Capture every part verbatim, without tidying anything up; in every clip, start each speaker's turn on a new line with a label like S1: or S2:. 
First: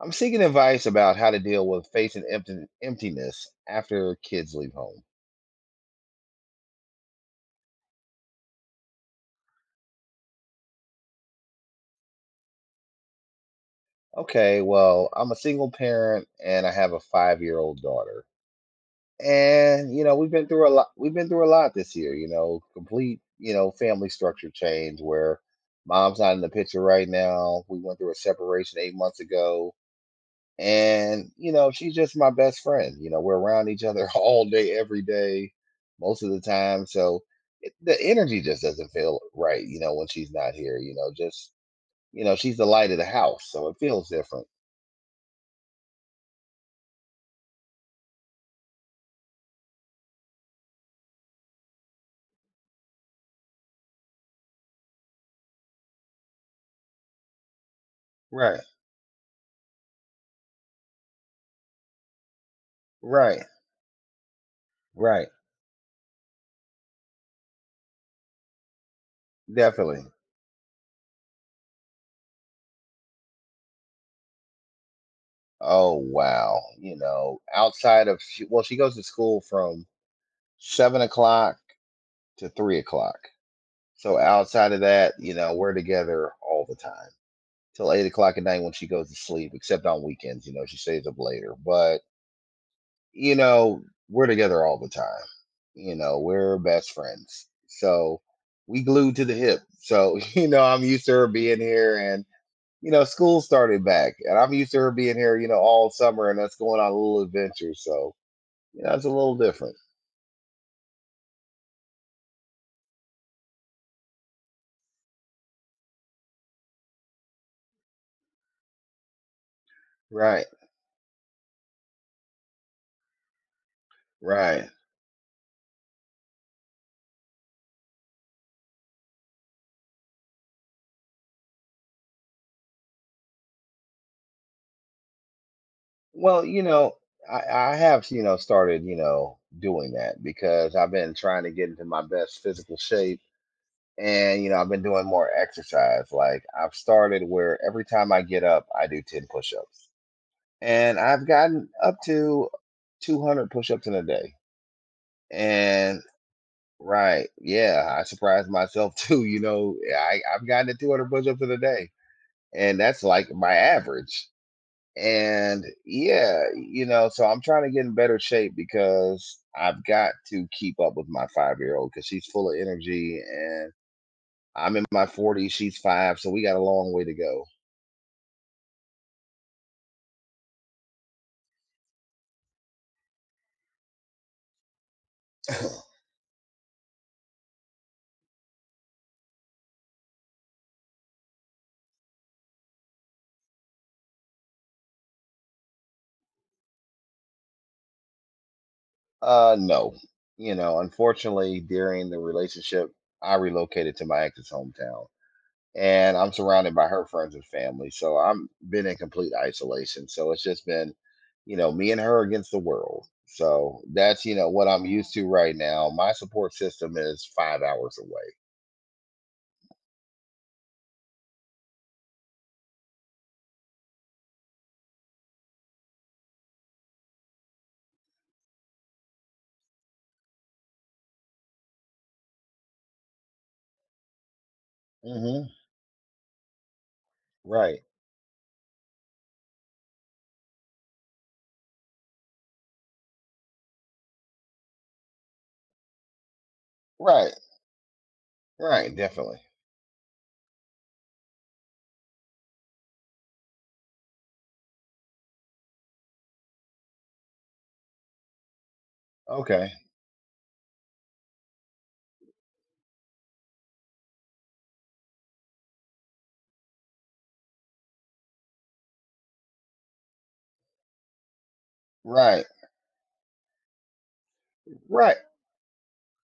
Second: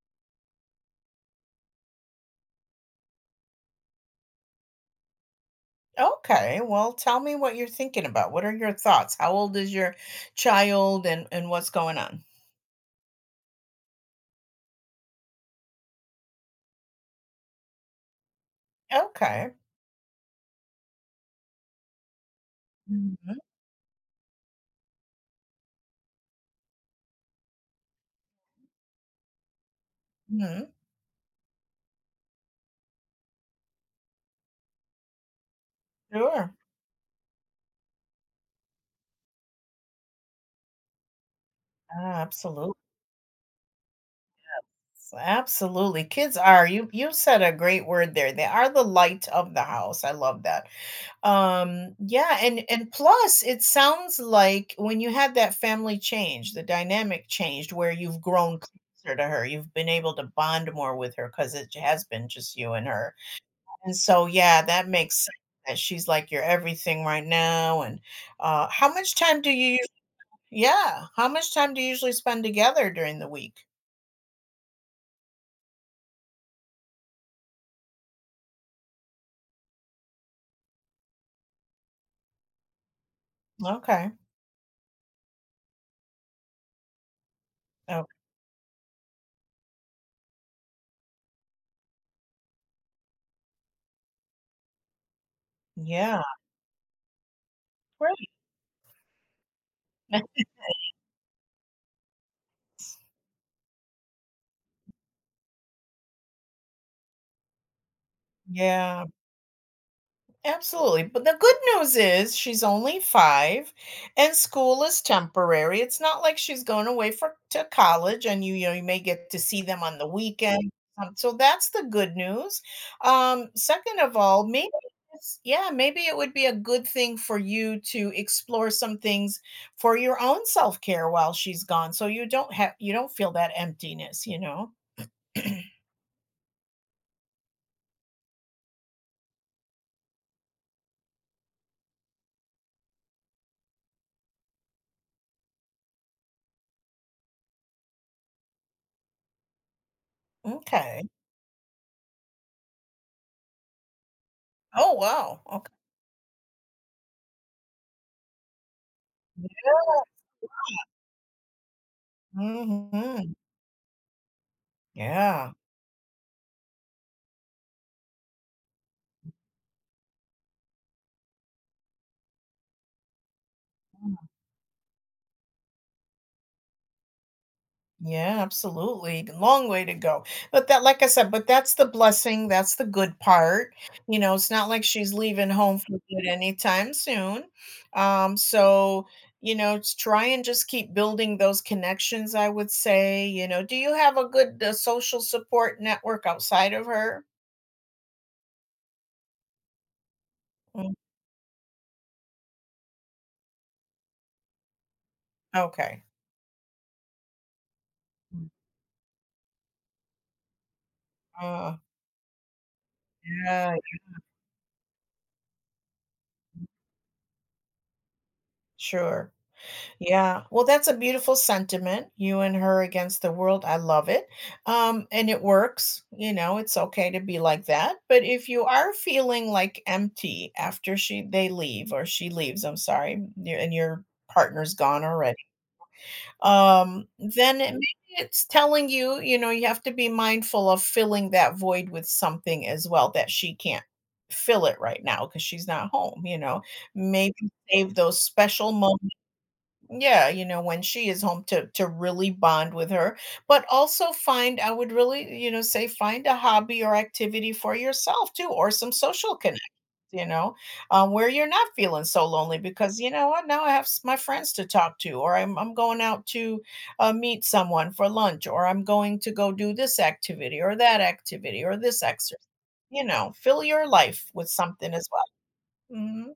S1: I'm seeking advice about how to deal with facing empty, emptiness after kids leave home.
S2: Okay, well, tell me what you're thinking about. What are your thoughts? How old is your child and and what's going on?
S1: Okay, well, I'm a single parent and I have a five-year-old daughter.
S2: Okay.
S1: And you know, we've been through a lot we've been through a lot this year, you know, complete,
S2: Mhm.
S1: you know, family structure change where mom's not in the picture right now. We went through a separation eight months ago.
S2: Mhm.
S1: And, you know, she's just my best friend. You know, we're around each other all day, every day, most of the
S2: Sure.
S1: time. So it, the energy just doesn't feel right, you know, when she's not here. You know, just, you know, she's the
S2: Absolutely.
S1: light of the house. So it feels different.
S2: Absolutely. Kids are you you said a great word there. They are the light of the house. I love that. Um yeah, and and plus it sounds like when you had that family change, the dynamic changed where you've grown
S1: Right,
S2: closer to her. You've been able to bond more with her cuz it has been just you and her.
S1: right,
S2: And so, yeah, that makes
S1: right.
S2: sense that she's like your everything right now. And uh, how much time do you? us-
S1: Definitely.
S2: Yeah, how much time do you usually spend together during the week?
S1: Oh, wow. You know, outside of, she, well, she goes to school from seven o'clock to three o'clock.
S2: Okay.
S1: So outside of that, you know, we're together all the time. Till
S2: Oh,
S1: eight o'clock at night when she goes to sleep, except on weekends. You know, she stays up later. But you know, we're together all the time. You know,
S2: yeah.
S1: we're best friends. So
S2: Great.
S1: we glued to the hip. So you know, I'm used to her being here, and you know, school started back, and I'm used to her being here. You know, all summer, and us going on little adventures. So you know,
S2: Yeah.
S1: it's a little different.
S2: Absolutely. But the good news is she's only five and school is temporary. It's not like she's going away for to college and you, you know you may get to see them on the
S1: Right.
S2: weekend. Um, so that's the good news. Um, second of all, maybe
S1: Right.
S2: it's- yeah, maybe it would be a good thing for you to explore some things for your own self-care while she's gone. So you don't have you don't feel that emptiness, you know?
S1: Well, you know, I, I have, you know, started, you know, doing that because I've been trying to get into my best physical shape. And you know, I've been doing more exercise, like, I've started where every time I get up I do ten push-ups, and
S2: Okay.
S1: I've gotten up to two hundred push-ups in a day.
S2: Oh, wow. Okay.
S1: And right, yeah, I surprised myself too. You know, I, i've gotten to two hundred push-ups in a day, and that's
S2: Hmm.
S1: like my average.
S2: Yeah.
S1: And yeah, you know, so I'm trying to get in better shape because I've got to keep up with my five year old because she's full of energy. I'm in my forties, she's five, so we got a long way to go.
S2: Yeah, absolutely. Long way to go. But that, like I said, but that's the blessing. That's the good part. You know, it's not like she's leaving home for good anytime soon. Um, so, you know, it's try and just keep building those connections, I would say. You know, do you have a good uh, social support network outside of her?
S1: Uh, no, you know,
S2: Mm.
S1: unfortunately, during the relationship, I relocated to my ex's hometown,
S2: Okay.
S1: and I'm surrounded by her friends and family. So I'm
S2: Mm.
S1: been in complete isolation. So it's just been, you know,
S2: Uh,
S1: me and her against the world.
S2: yeah,
S1: So that's, you know, what I'm used to right now. My support system is five hours
S2: sure. Yeah, well, that's a beautiful sentiment, you and her against the world, I love it, um, and it works, you know, it's okay to be like that, but if you are feeling, like, empty after she they leave or she leaves, I'm sorry, your and your partner's gone
S1: away.
S2: already,
S1: hmm
S2: um, then it
S1: Right.
S2: maybe it's telling you, you know, you have to be mindful of filling that void with something as well that she can't fill it right now because she's not home, you know?
S1: Right.
S2: Maybe save those special
S1: Right.
S2: moments,
S1: Definitely.
S2: yeah, you know, when she is home to to really bond with her, but also find I would really, you know, say find a hobby or activity for yourself too, or some social connect,
S1: Okay.
S2: you know, uh, where you're not feeling so lonely because you know what, now I have s- my friends to talk to, or I'm I'm going out to uh, meet someone for lunch, or I'm going to go do this activity or that activity or this exercise.
S1: Right.
S2: You know, fill your life with something as
S1: Right.
S2: well. Mhm.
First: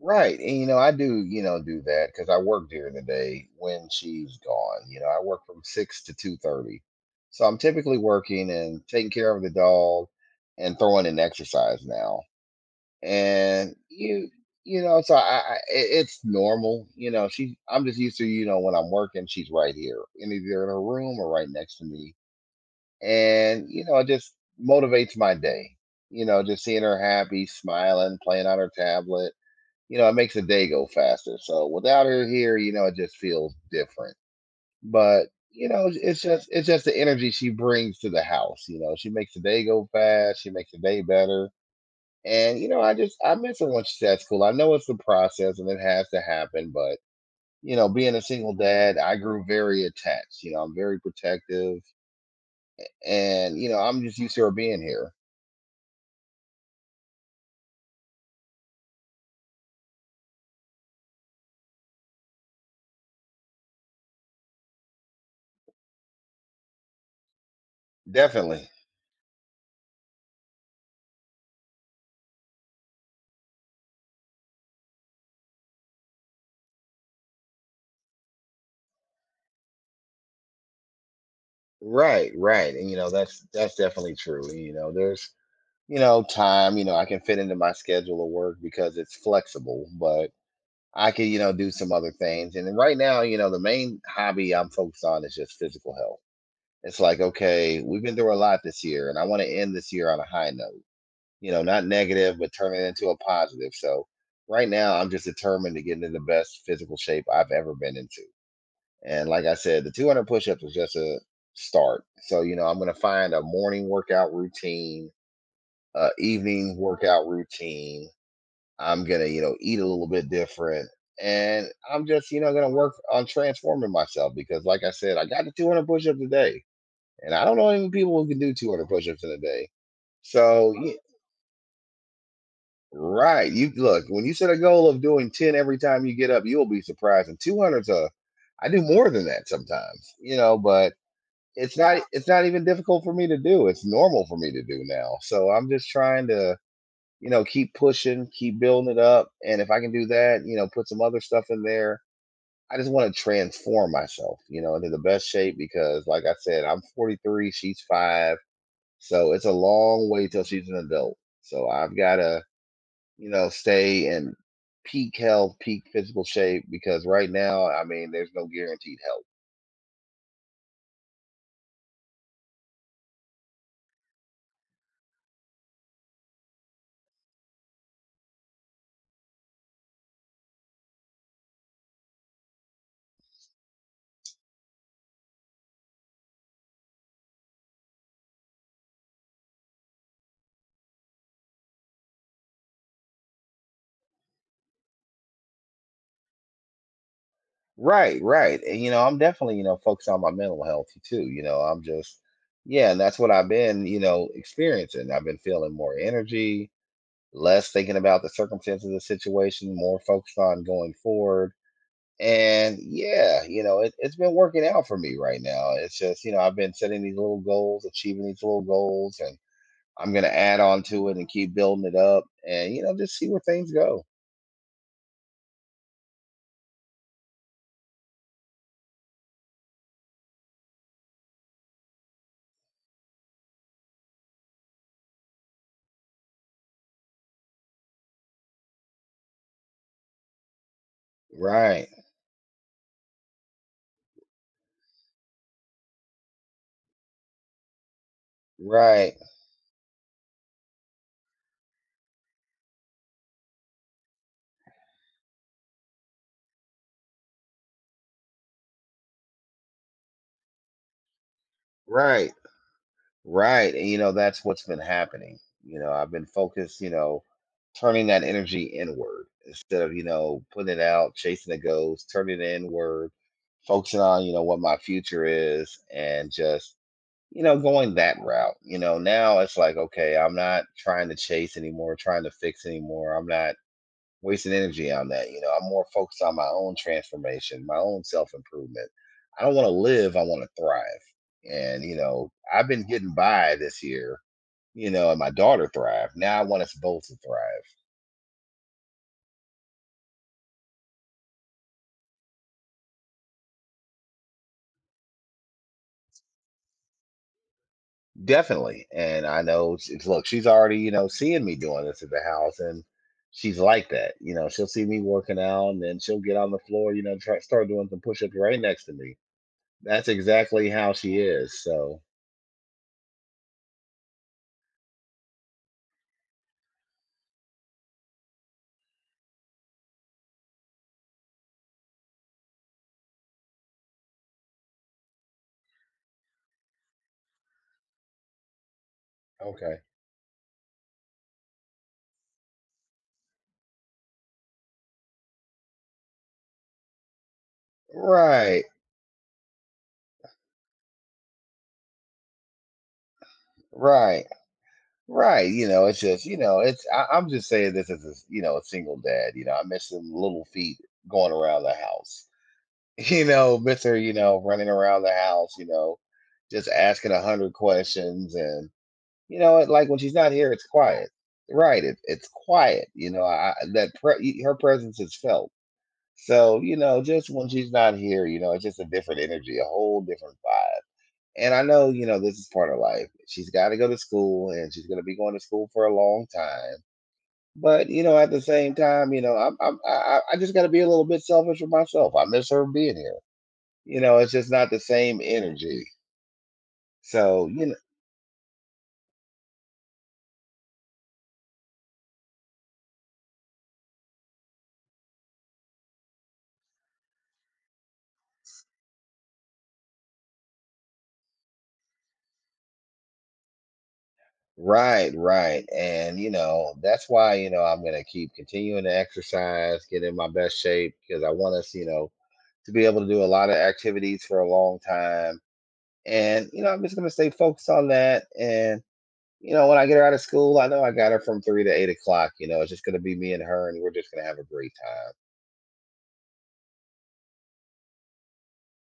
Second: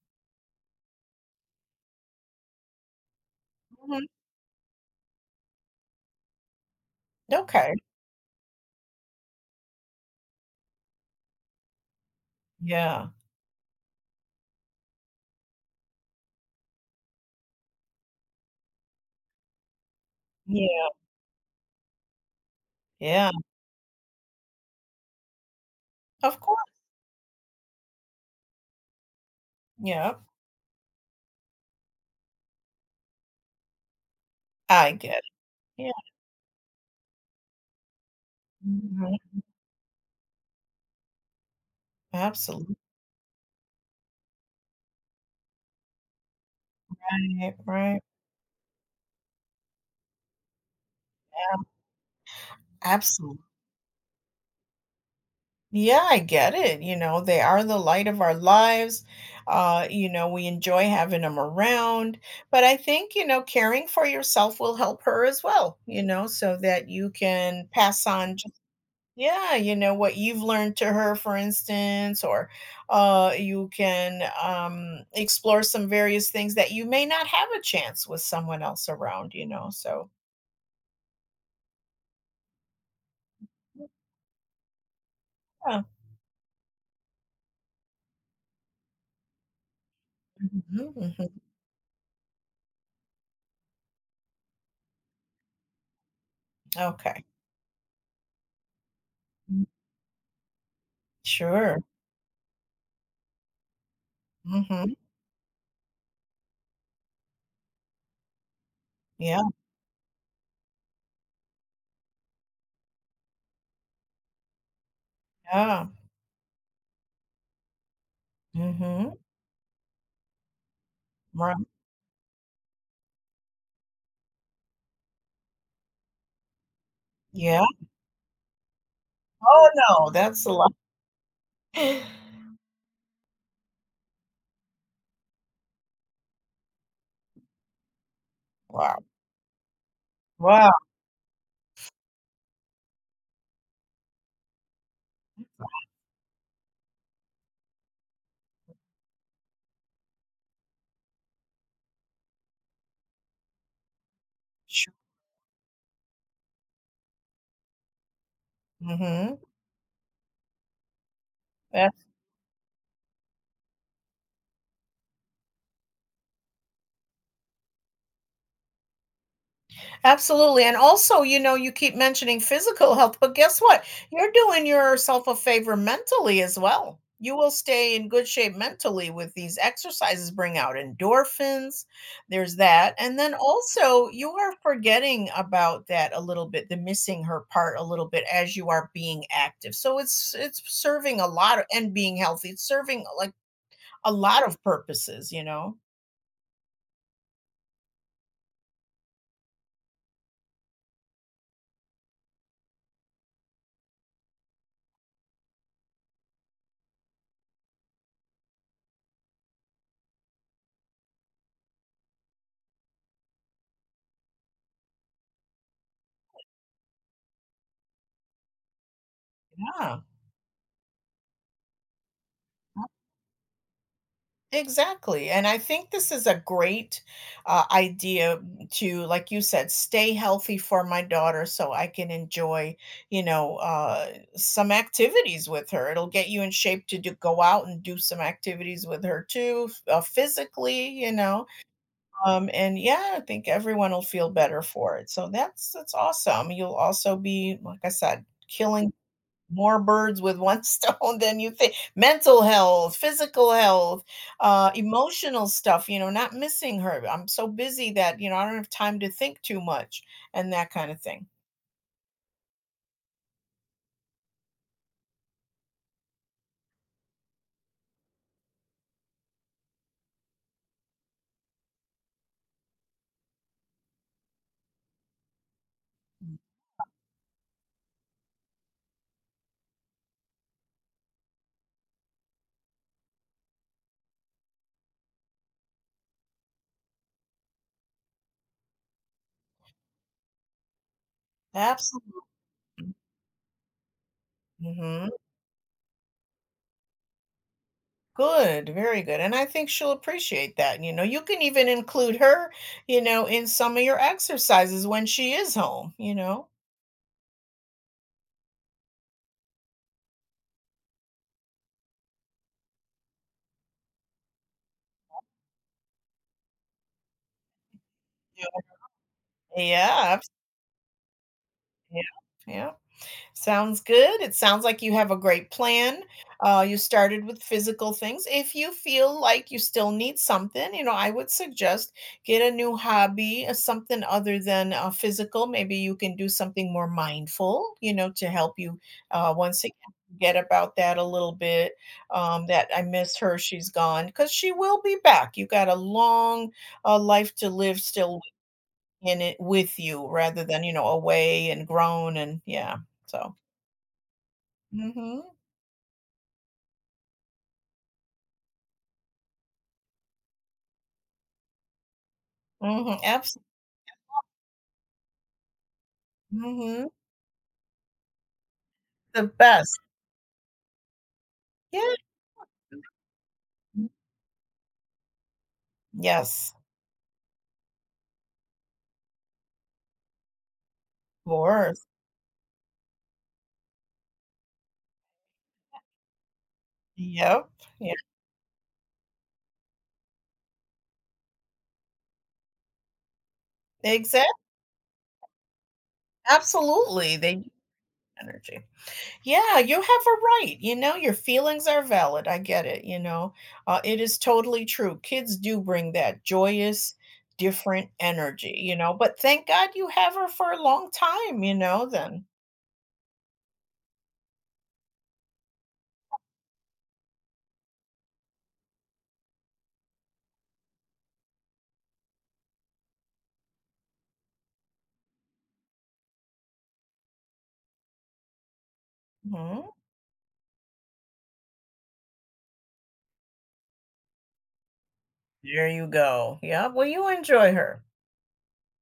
S1: Right. And you know, I do, you know, do that because I work during the day when
S2: Mhm.
S1: she's gone. You know, I work from six to two thirty. So I'm
S2: Okay.
S1: typically working and taking care of the dog and throwing in exercise now.
S2: Yeah.
S1: And you you know, so I, I i- it's normal. You know, she I'm just used to, you know, when I'm working, she's right here in either in her
S2: Yeah.
S1: room or right next to me.
S2: Yeah.
S1: And, you know, it just motivates my day. You
S2: Of
S1: know,
S2: course.
S1: just seeing her happy, smiling, playing on her tablet. You know, it
S2: Yeah.
S1: makes the day go faster. So without her here, you know, it just feels different.
S2: I get it.
S1: But you know,
S2: Yeah.
S1: it's just it's just the energy she brings to the house. You know, she makes
S2: Mhm.
S1: the day go fast. She makes the day better. And you
S2: Absolutely.
S1: know, I just I miss her when she's at school. I know it's the process and it has to happen, but
S2: Right,
S1: you know,
S2: right.
S1: being a single dad, I grew very attached. You know, I'm very protective,
S2: Absolute.
S1: and you know, I'm just used to her being here.
S2: Yeah, I get it, you know, they are the light of our lives, uh, you know, we enjoy having them around, but I think, you know, caring for yourself will help her as well, you know, so that you can pass on just
S1: Definitely.
S2: yeah, you know, what you've learned to her, for instance, or, uh, you can, um, explore some various things that you may not have a chance with someone else around, you know, so
S1: Right, right. And you know, that's that's definitely true. You know, there's,
S2: yeah.
S1: you know, time, you know, I can fit into my schedule of work because it's flexible, but
S2: Mhm,
S1: I can, you
S2: mhm.
S1: know, do some other things. And then right now, you know, the main hobby I'm focused on is just physical health. It's like,
S2: Okay.
S1: okay, we've been through a lot this year and I want to end this year on a high note, you know,
S2: Sure.
S1: not negative, but turn it into a positive. So right
S2: Mhm.
S1: now, I'm just determined to get into the best physical shape I've ever been into. And
S2: Yeah,
S1: like I said, the two hundred push was just a start. So, you know, I'm going to find a morning workout routine,
S2: yeah.
S1: uh, evening workout routine. I'm
S2: Mhm.
S1: gonna, you know, eat a little bit different,
S2: Right.
S1: and I'm just, you know, gonna work on transforming myself because, like I said, I got to two hundred push-ups a day, and I don't
S2: Yeah.
S1: know any people who can do two hundred push-ups in a day.
S2: Oh, no, that's a lot.
S1: So, yeah, right, you look, when you set a goal of doing ten every time you get up, you'll be surprised. And two hundred's a, I do
S2: Wow.
S1: more than that sometimes, you know,
S2: Wow.
S1: but it's not, it's not even difficult for me to do. It's normal for me to do now. So I'm just trying to, you know, keep pushing, keep building it up. And if I can do that, you know, put some other stuff in there. I just want to transform myself, you know, into
S2: Sure.
S1: the best shape because, like I said, I'm forty-three, she's five. So
S2: Mhm.
S1: it's a long way till she's an adult. So I've got to, you know, stay in peak health, peak physical shape because right now, I mean, there's no guaranteed health.
S2: Absolutely. And also, you know, you keep mentioning physical health, but guess what? You're doing yourself a favor mentally as well. You will stay in good shape mentally with these exercises, bring out endorphins. There's that. And then also, you are forgetting about that a little bit, the missing her part a little bit as you are being active. So it's it's serving a lot of, and being healthy, it's serving like a lot of purposes, you know.
S1: Right, right. And you know, I'm definitely, you know, focused on my mental health too. You know, I'm just, yeah, and that's what I've been, you know, experiencing. I've been feeling more energy, less thinking about the circumstances of the situation, more focused on going forward. And yeah, you know, it, it's been working out for me right now. It's just, you know, I've been setting these little goals, achieving these little goals, and
S2: Yeah.
S1: I'm gonna add on to it and keep building it up, and you know, just see where things go.
S2: Exactly. And I think this is a great uh, idea to, like you said, stay healthy for my daughter so I can enjoy, you know, uh, some activities with her. It'll get you in shape to do, go out and do some activities with her too, f- uh, physically, you know.
S1: Right,
S2: Um, and yeah, I think everyone will feel better for it. So that's that's awesome. You'll also be, like I said, killing
S1: right,
S2: more birds with one stone than you think. Mental health, physical health, uh, emotional stuff, you know, not missing her. I'm so busy that, you know, I don't have time to think too much and that kind of thing.
S1: right. Right. And you know, that's what's been happening. You know, I've been focused, you know, turning that energy inward instead of, you know, putting it out, chasing the ghost, turning it inward, focusing on, you know, what my future is and
S2: Mm.
S1: just, you know, going that route. You know, now it's like, okay, I'm not trying to chase anymore, trying to fix anymore. I'm not wasting energy on that. You know, I'm more focused on my own transformation, my own self improvement. I don't want to live, I want to thrive. And, you
S2: Absolutely.
S1: know, I've been getting by this year, you
S2: Hmm.
S1: know, and my daughter thrived. Now I want us both to thrive.
S2: Good, very good. And I think she'll appreciate that. You know, you can even include her, you know, in some of your exercises when she is home, you know.
S1: Definitely. And I know, it's, it's- look, she's already, you know, seeing me doing this at the house and she's like that. You know, she'll see me working out and then she'll get on the floor, you know, try, start doing some push ups
S2: Yeah.
S1: right next to me. That's
S2: Yeah. abs-
S1: exactly how she is. So,
S2: Yeah. Yeah. Sounds good. It sounds like you have a great plan. Uh, you started with physical things. If you feel like you still need something, you know, I would suggest get a new hobby, uh, something other than uh, physical. Maybe you can do something more mindful, you know, to help you uh, once again
S1: okay.
S2: forget about that a little bit. Um, that I miss her. She's gone because she will be back. You got a long uh, life to live still
S1: Right.
S2: in it with you rather than, you know, away and grown and yeah. So.
S1: Right.
S2: Mhm,
S1: Right, you know, it's just, you know, it's I, I'm just saying this as a, s- you know, a single dad, you know, I miss them little feet going around the house.
S2: mhm,
S1: You
S2: abs
S1: know, miss her, you know, running around the house, you know, just
S2: mhm,
S1: asking a hundred questions, and
S2: the
S1: you know, it,
S2: best.
S1: like when she's not here, it's quiet. Right,
S2: Yeah.
S1: it, it's quiet. You know, I I- that pre- her presence is felt.
S2: Yes,
S1: So, you know, just when she's not here, you know, it's just a different energy, a whole different vibe.
S2: of
S1: And I
S2: course.
S1: know, you know, this is part of life. She's got to go to school and she's going to be going to school for a long time.
S2: Yep,
S1: But,
S2: yeah,
S1: you know, at the same time, you know, I'm, I'm, I, I I just got to be a little bit selfish with myself. I miss her being here. You know, it's
S2: exactly.
S1: just not the same energy.
S2: Absolutely, they
S1: So,
S2: need
S1: you know,
S2: energy. Yeah, you have a right, you know, your feelings are valid, I get it, you know, uh, it is totally true, kids do bring that joyous, different energy, you know, but thank God you have her for a long time, you know, then.
S1: right, right. And, you know, that's why, you know, I'm going to keep continuing to exercise, get in my best shape because I want us, you know, to be able to do a lot of activities for a long time. And, you know, I'm just going to stay focused on that. And, you
S2: Mhm,
S1: know, when I get her out of school, I know I got her from three to eight o'clock. You know, it's just gonna be me and her, and we're just gonna have a great time.
S2: there you go, yeah, well, you enjoy her.